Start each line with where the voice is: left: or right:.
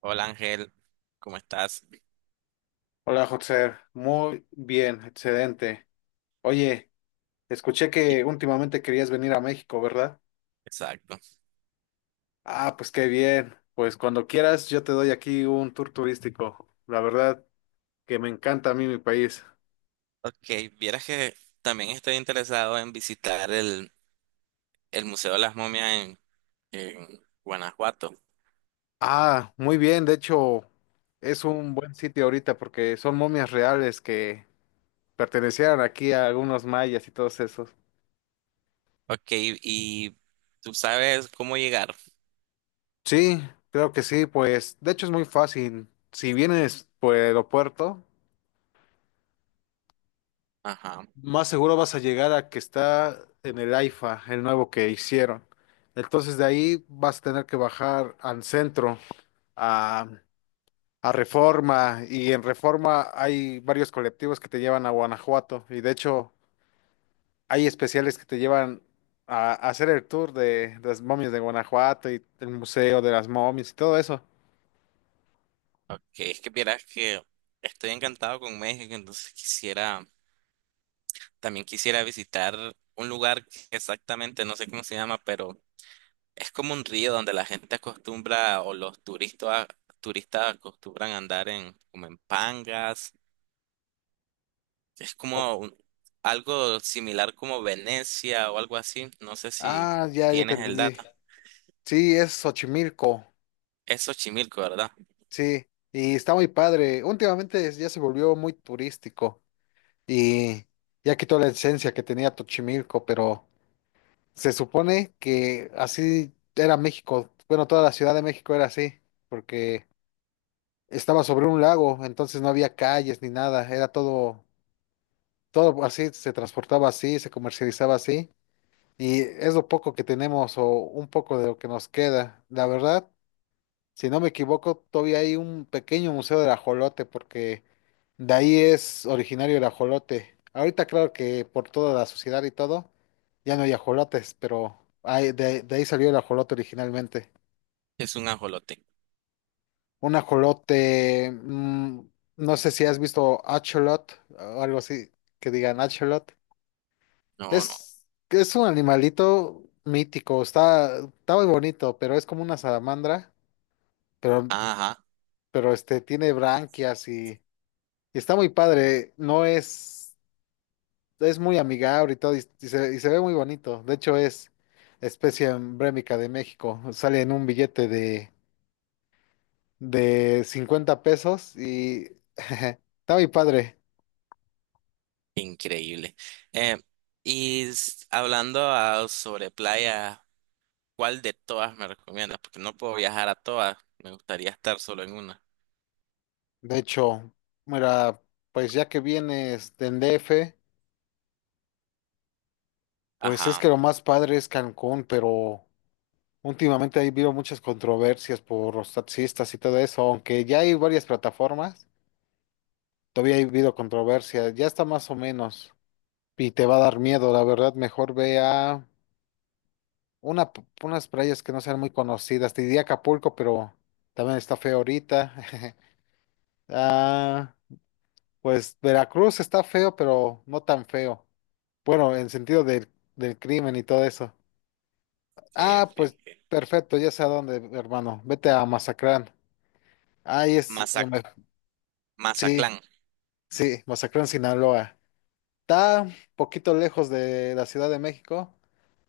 right: Hola Ángel, ¿cómo estás?
left: Hola, José. Muy bien, excelente. Oye, escuché
right: Y-
left: que últimamente querías venir a México, ¿verdad?
right: Exacto.
left: Ah, pues qué bien. Pues cuando quieras, yo te doy aquí un tour turístico. La verdad que me encanta a mí mi país.
right: Ok, vieras que también estoy interesado en visitar el Museo de las Momias en Guanajuato.
left: Ah, muy bien. De hecho, es un buen sitio ahorita porque son momias reales que pertenecieron aquí a algunos mayas y todos esos.
right: Ok, y tú sabes cómo llegar.
left: Sí, creo que sí. Pues de hecho es muy fácil. Si vienes por el aeropuerto,
right: Ajá.
left: más seguro vas a llegar a que está en el AIFA, el nuevo que hicieron. Entonces de ahí vas a tener que bajar al centro, a, a Reforma, y en Reforma hay varios colectivos que te llevan a Guanajuato, y de hecho hay especiales que te llevan a hacer el tour de las momias de Guanajuato y el Museo de las Momias y todo eso.
right: Ok, es que vieras que estoy encantado con México, entonces quisiera, también quisiera visitar un lugar que exactamente no sé cómo se llama, pero es como un río donde la gente acostumbra o los turistas acostumbran a andar en como en pangas. Es
left: O-
right: como un- Algo similar como Venecia o algo así. No sé si
left: Ah, ya, ya te
right: tienes el
left: entendí.
right: dato.
left: Sí, es Xochimilco,
right: Es Xochimilco, ¿verdad?
left: sí, y está muy padre. Últimamente ya se volvió muy turístico y ya quitó la esencia que tenía Tochimilco, pero se supone que así era México. Bueno, toda la Ciudad de México era así, porque estaba sobre un lago, entonces no había calles ni nada, era todo, todo así, se transportaba así, se comercializaba así, y es lo poco que tenemos o un poco de lo que nos queda, la verdad. Si no me equivoco, todavía hay un pequeño museo del ajolote porque de ahí es originario el ajolote. Ahorita claro que por toda la sociedad y todo, ya no hay ajolotes, pero hay- de ahí salió el ajolote originalmente.
right: Es un ajolote.
left: Un ajolote, mm, no sé si has visto acholot o algo así, que digan acholot.
right: No, no.
left: Es un animalito mítico, está, está muy bonito, pero es como una salamandra, pero,
right: Ajá,
left: pero tiene branquias. Y está muy padre, no es, es muy amigable y todo, y se ve muy bonito. De hecho, es especie emblemática de México. Sale en un billete de 50 pesos y está muy padre.
right: increíble. Eh, y hablando sobre playa, ¿cuál de todas me recomiendas? Porque no puedo viajar a todas. Me gustaría estar solo en una.
left: De hecho, mira, pues ya que vienes de DF, pues es
right: Ajá.
left: que lo más padre es Cancún, pero últimamente ahí veo muchas controversias por los taxistas y todo eso. Aunque ya hay varias plataformas, todavía ha habido controversia, ya está más o menos, y te va a dar miedo, la verdad. Mejor ve a una, p- unas playas que no sean muy conocidas. Te diría Acapulco, pero también está feo ahorita. Ah, pues Veracruz está feo, pero no tan feo. Bueno, en sentido del, del crimen y todo eso.
right: Ok,
left: Ah, pues
right: ok,
left: perfecto, ya sé a dónde, hermano. Vete a Mazatlán. Ahí es, en
right: ok.
left: Ve- sí,
right: Mazatlán.
left: sí, Mazatlán, Sinaloa. Está un poquito lejos de la Ciudad de México.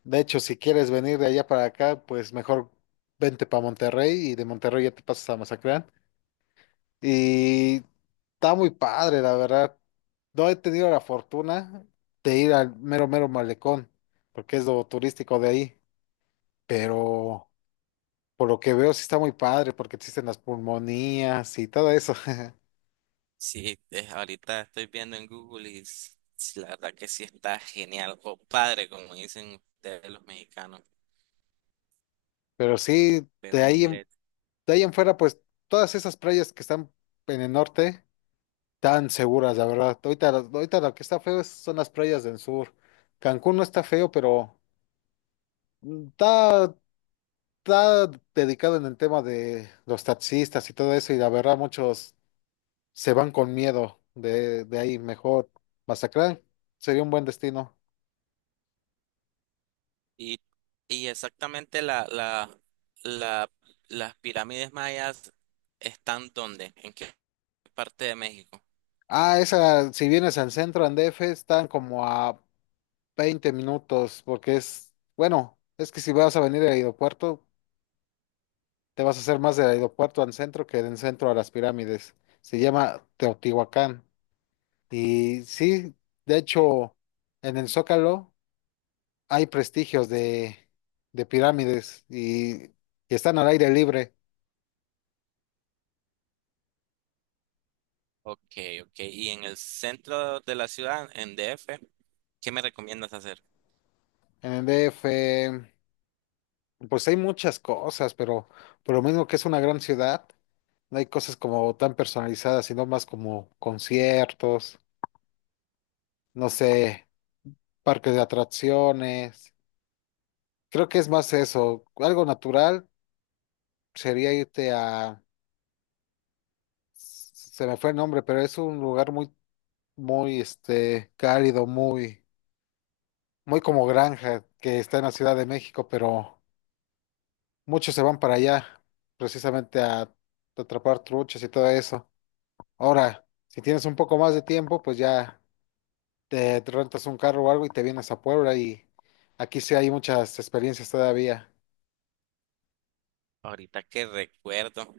left: De hecho, si quieres venir de allá para acá, pues mejor vente para Monterrey y de Monterrey ya te pasas a Mazatlán. Y está muy padre, la verdad. No he tenido la fortuna de ir al mero, mero malecón, porque es lo turístico de ahí. Pero por lo que veo, sí está muy padre, porque existen las pulmonías y todo eso.
right: Sí, ahorita estoy viendo en Google y la verdad que sí está genial. O padre, como dicen ustedes los mexicanos.
left: Pero sí,
right: Veo un inglés.
left: de ahí en fuera, pues todas esas playas que están en el norte tan seguras, la verdad. Ahorita, ahorita lo que está feo es- son las playas del sur. Cancún no está feo, pero mm, está, está dedicado en el tema de los taxistas y todo eso, y la verdad muchos se van con miedo de ahí. Mejor Mazatlán sería un buen destino.
right: Y, y exactamente la, las pirámides mayas están ¿dónde? ¿En qué parte de México?
left: Ah, esa, si vienes al centro, en DF, están como a 20 minutos, porque es, bueno, es que si vas a venir al aeropuerto, te vas a hacer más del aeropuerto al centro que del centro a las pirámides. Se llama Teotihuacán. Y sí, de
right: Ok,
left: hecho, en el Zócalo hay prestigios de pirámides y están al aire libre.
right: ok. Ok. Y en el centro de la ciudad, en DF, ¿qué me recomiendas hacer?
left: En el DF, pues hay muchas cosas, pero por lo mismo que es una gran ciudad, no hay cosas como tan personalizadas, sino más como conciertos, no sé, parques de atracciones. Creo que es más eso. Algo natural sería irte a, se me fue el nombre, pero es un lugar muy, muy, cálido, muy, muy como granja, que está en la Ciudad de México, pero muchos se van para allá, precisamente a atrapar truchas y todo eso. Ahora, si tienes un poco más de tiempo, pues ya te rentas un carro o algo y te vienes a Puebla y aquí sí hay muchas experiencias todavía.
right: Ahorita que recuerdo,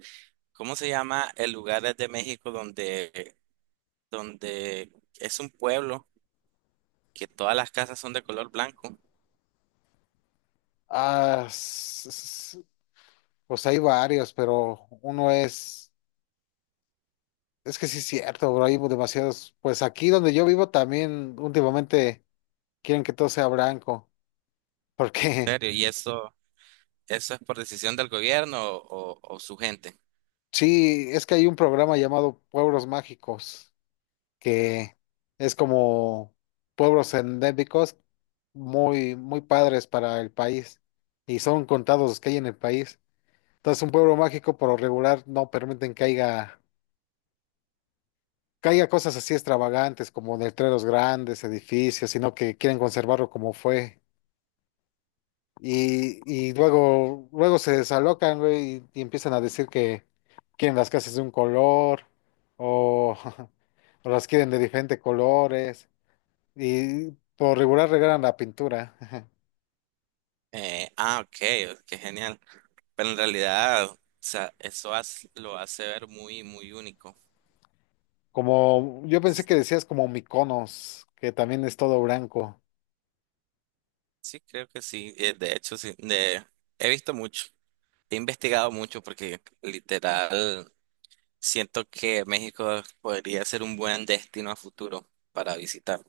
right: ¿cómo se llama el lugar de México donde es un pueblo que todas las casas son de color blanco, en
left: Ah, s- s- pues hay varios, pero uno es... Es que sí es cierto, bro, hay demasiados. Pues aquí donde yo vivo también últimamente quieren que todo sea blanco, porque
right: serio, y eso es por decisión del gobierno o su gente.
left: sí, es que hay un programa llamado Pueblos Mágicos, que es como pueblos endémicos muy, muy padres para el país, y son contados los que hay en el país. Entonces un pueblo mágico por lo regular no permiten que haya cosas así extravagantes como letreros grandes, edificios, sino que quieren conservarlo como fue. Y luego, luego se desalocan, güey, y empiezan a decir que quieren las casas de un color o, o las quieren de diferentes colores. Y por regular regalan la pintura.
right: Ok, qué genial. Pero en realidad, o sea, lo hace ver muy, muy único.
left: Como yo pensé que decías como Mykonos, que también es todo blanco.
right: Sí, creo que sí. De hecho, sí, he visto mucho, he investigado mucho porque literal siento que México podría ser un buen destino a futuro para visitar.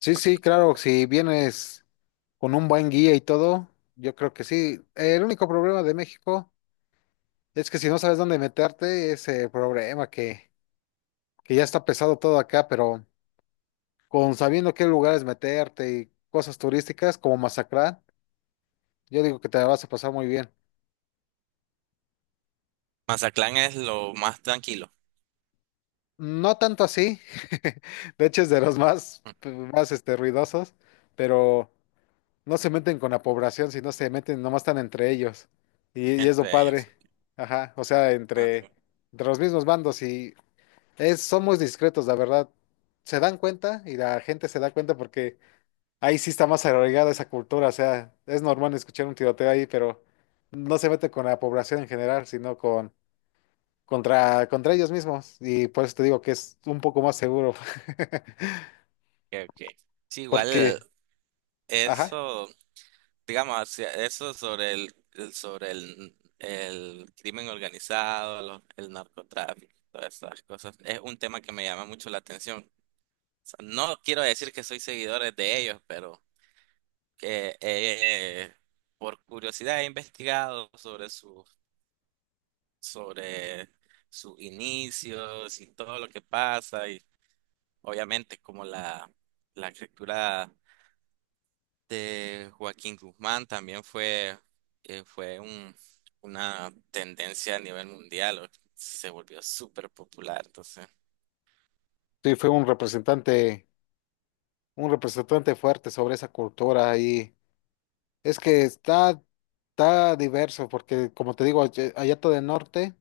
left: Sí, sí, claro, si vienes con un buen guía y todo, yo creo que sí. El único problema de México es que si no sabes dónde meterte, es el problema que ya está pesado todo acá, pero... con sabiendo qué lugares meterte y cosas turísticas como Mazatlán, yo digo que te la vas a pasar muy bien.
right: Mazatlán es lo más tranquilo.
left: No tanto así. De hecho es de los más, más ruidosos, pero no se meten con la población, sino se meten, nomás están entre ellos. Y es lo
right: Entre ellos.
left: padre, ajá, o sea,
right: Ah,
left: entre,
right: ok,
left: entre los mismos bandos, y es, son muy discretos, la verdad. Se dan cuenta y la gente se da cuenta porque ahí sí está más arraigada esa cultura, o sea, es normal escuchar un tiroteo ahí, pero no se mete con la población en general, sino con contra, contra ellos mismos. Y por eso te digo que es un poco más seguro,
right: ok. Sí, igual
left: porque, ajá,
right: eso, digamos, eso sobre el crimen organizado, el narcotráfico, todas estas cosas, es un tema que me llama mucho la atención. O sea, no quiero decir que soy seguidores de ellos, pero que por curiosidad he investigado sobre su, sobre sus inicios y todo lo que pasa y obviamente como la estructura de Joaquín Guzmán también fue una tendencia a nivel mundial, se volvió súper popular, entonces,
left: sí fue un representante fuerte sobre esa cultura. Y es que está, está diverso, porque como te digo, allá allá todo el norte,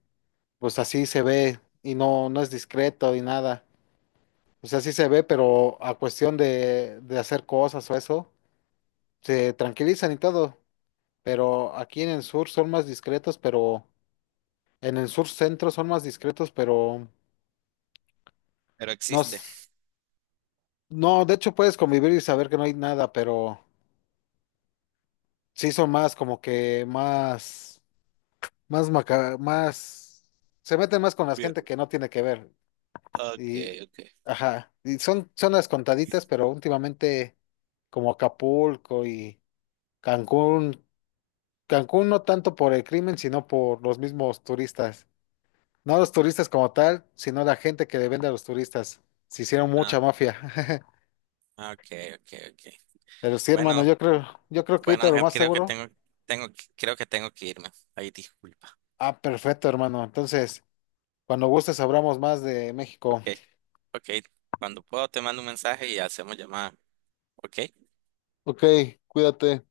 left: pues así se ve y no, no es discreto ni nada. O sea, sí se ve, pero a cuestión de hacer cosas o eso, se tranquilizan y todo, pero aquí en el sur son más discretos, pero en el sur centro son más discretos, pero
right: pero
left: no,
right: existe.
left: s- no, de hecho puedes convivir y saber que no hay nada, pero sí son más como que más, más maca, más, se meten más con la gente
right: Bien.
left: que no tiene que ver
right: Ok,
left: y,
right: ok.
left: ajá, y son, son las contaditas, pero últimamente como Acapulco y Cancún, Cancún no tanto por el crimen, sino por los mismos turistas. No los turistas como tal, sino la gente que le vende a los turistas. Se hicieron
right: Ah,
left: mucha mafia.
right: ok, ok, ok.
left: Pero sí, hermano,
right: Bueno,
left: yo creo que
right: bueno,
left: ahorita lo
right: Ángel,
left: más seguro.
right: creo que tengo que irme. Ahí disculpa.
left: Ah, perfecto, hermano. Entonces, cuando gustes hablamos más de México.
right: Ok, ok. Cuando puedo te mando un mensaje y hacemos llamada. Ok.
left: Ok, cuídate.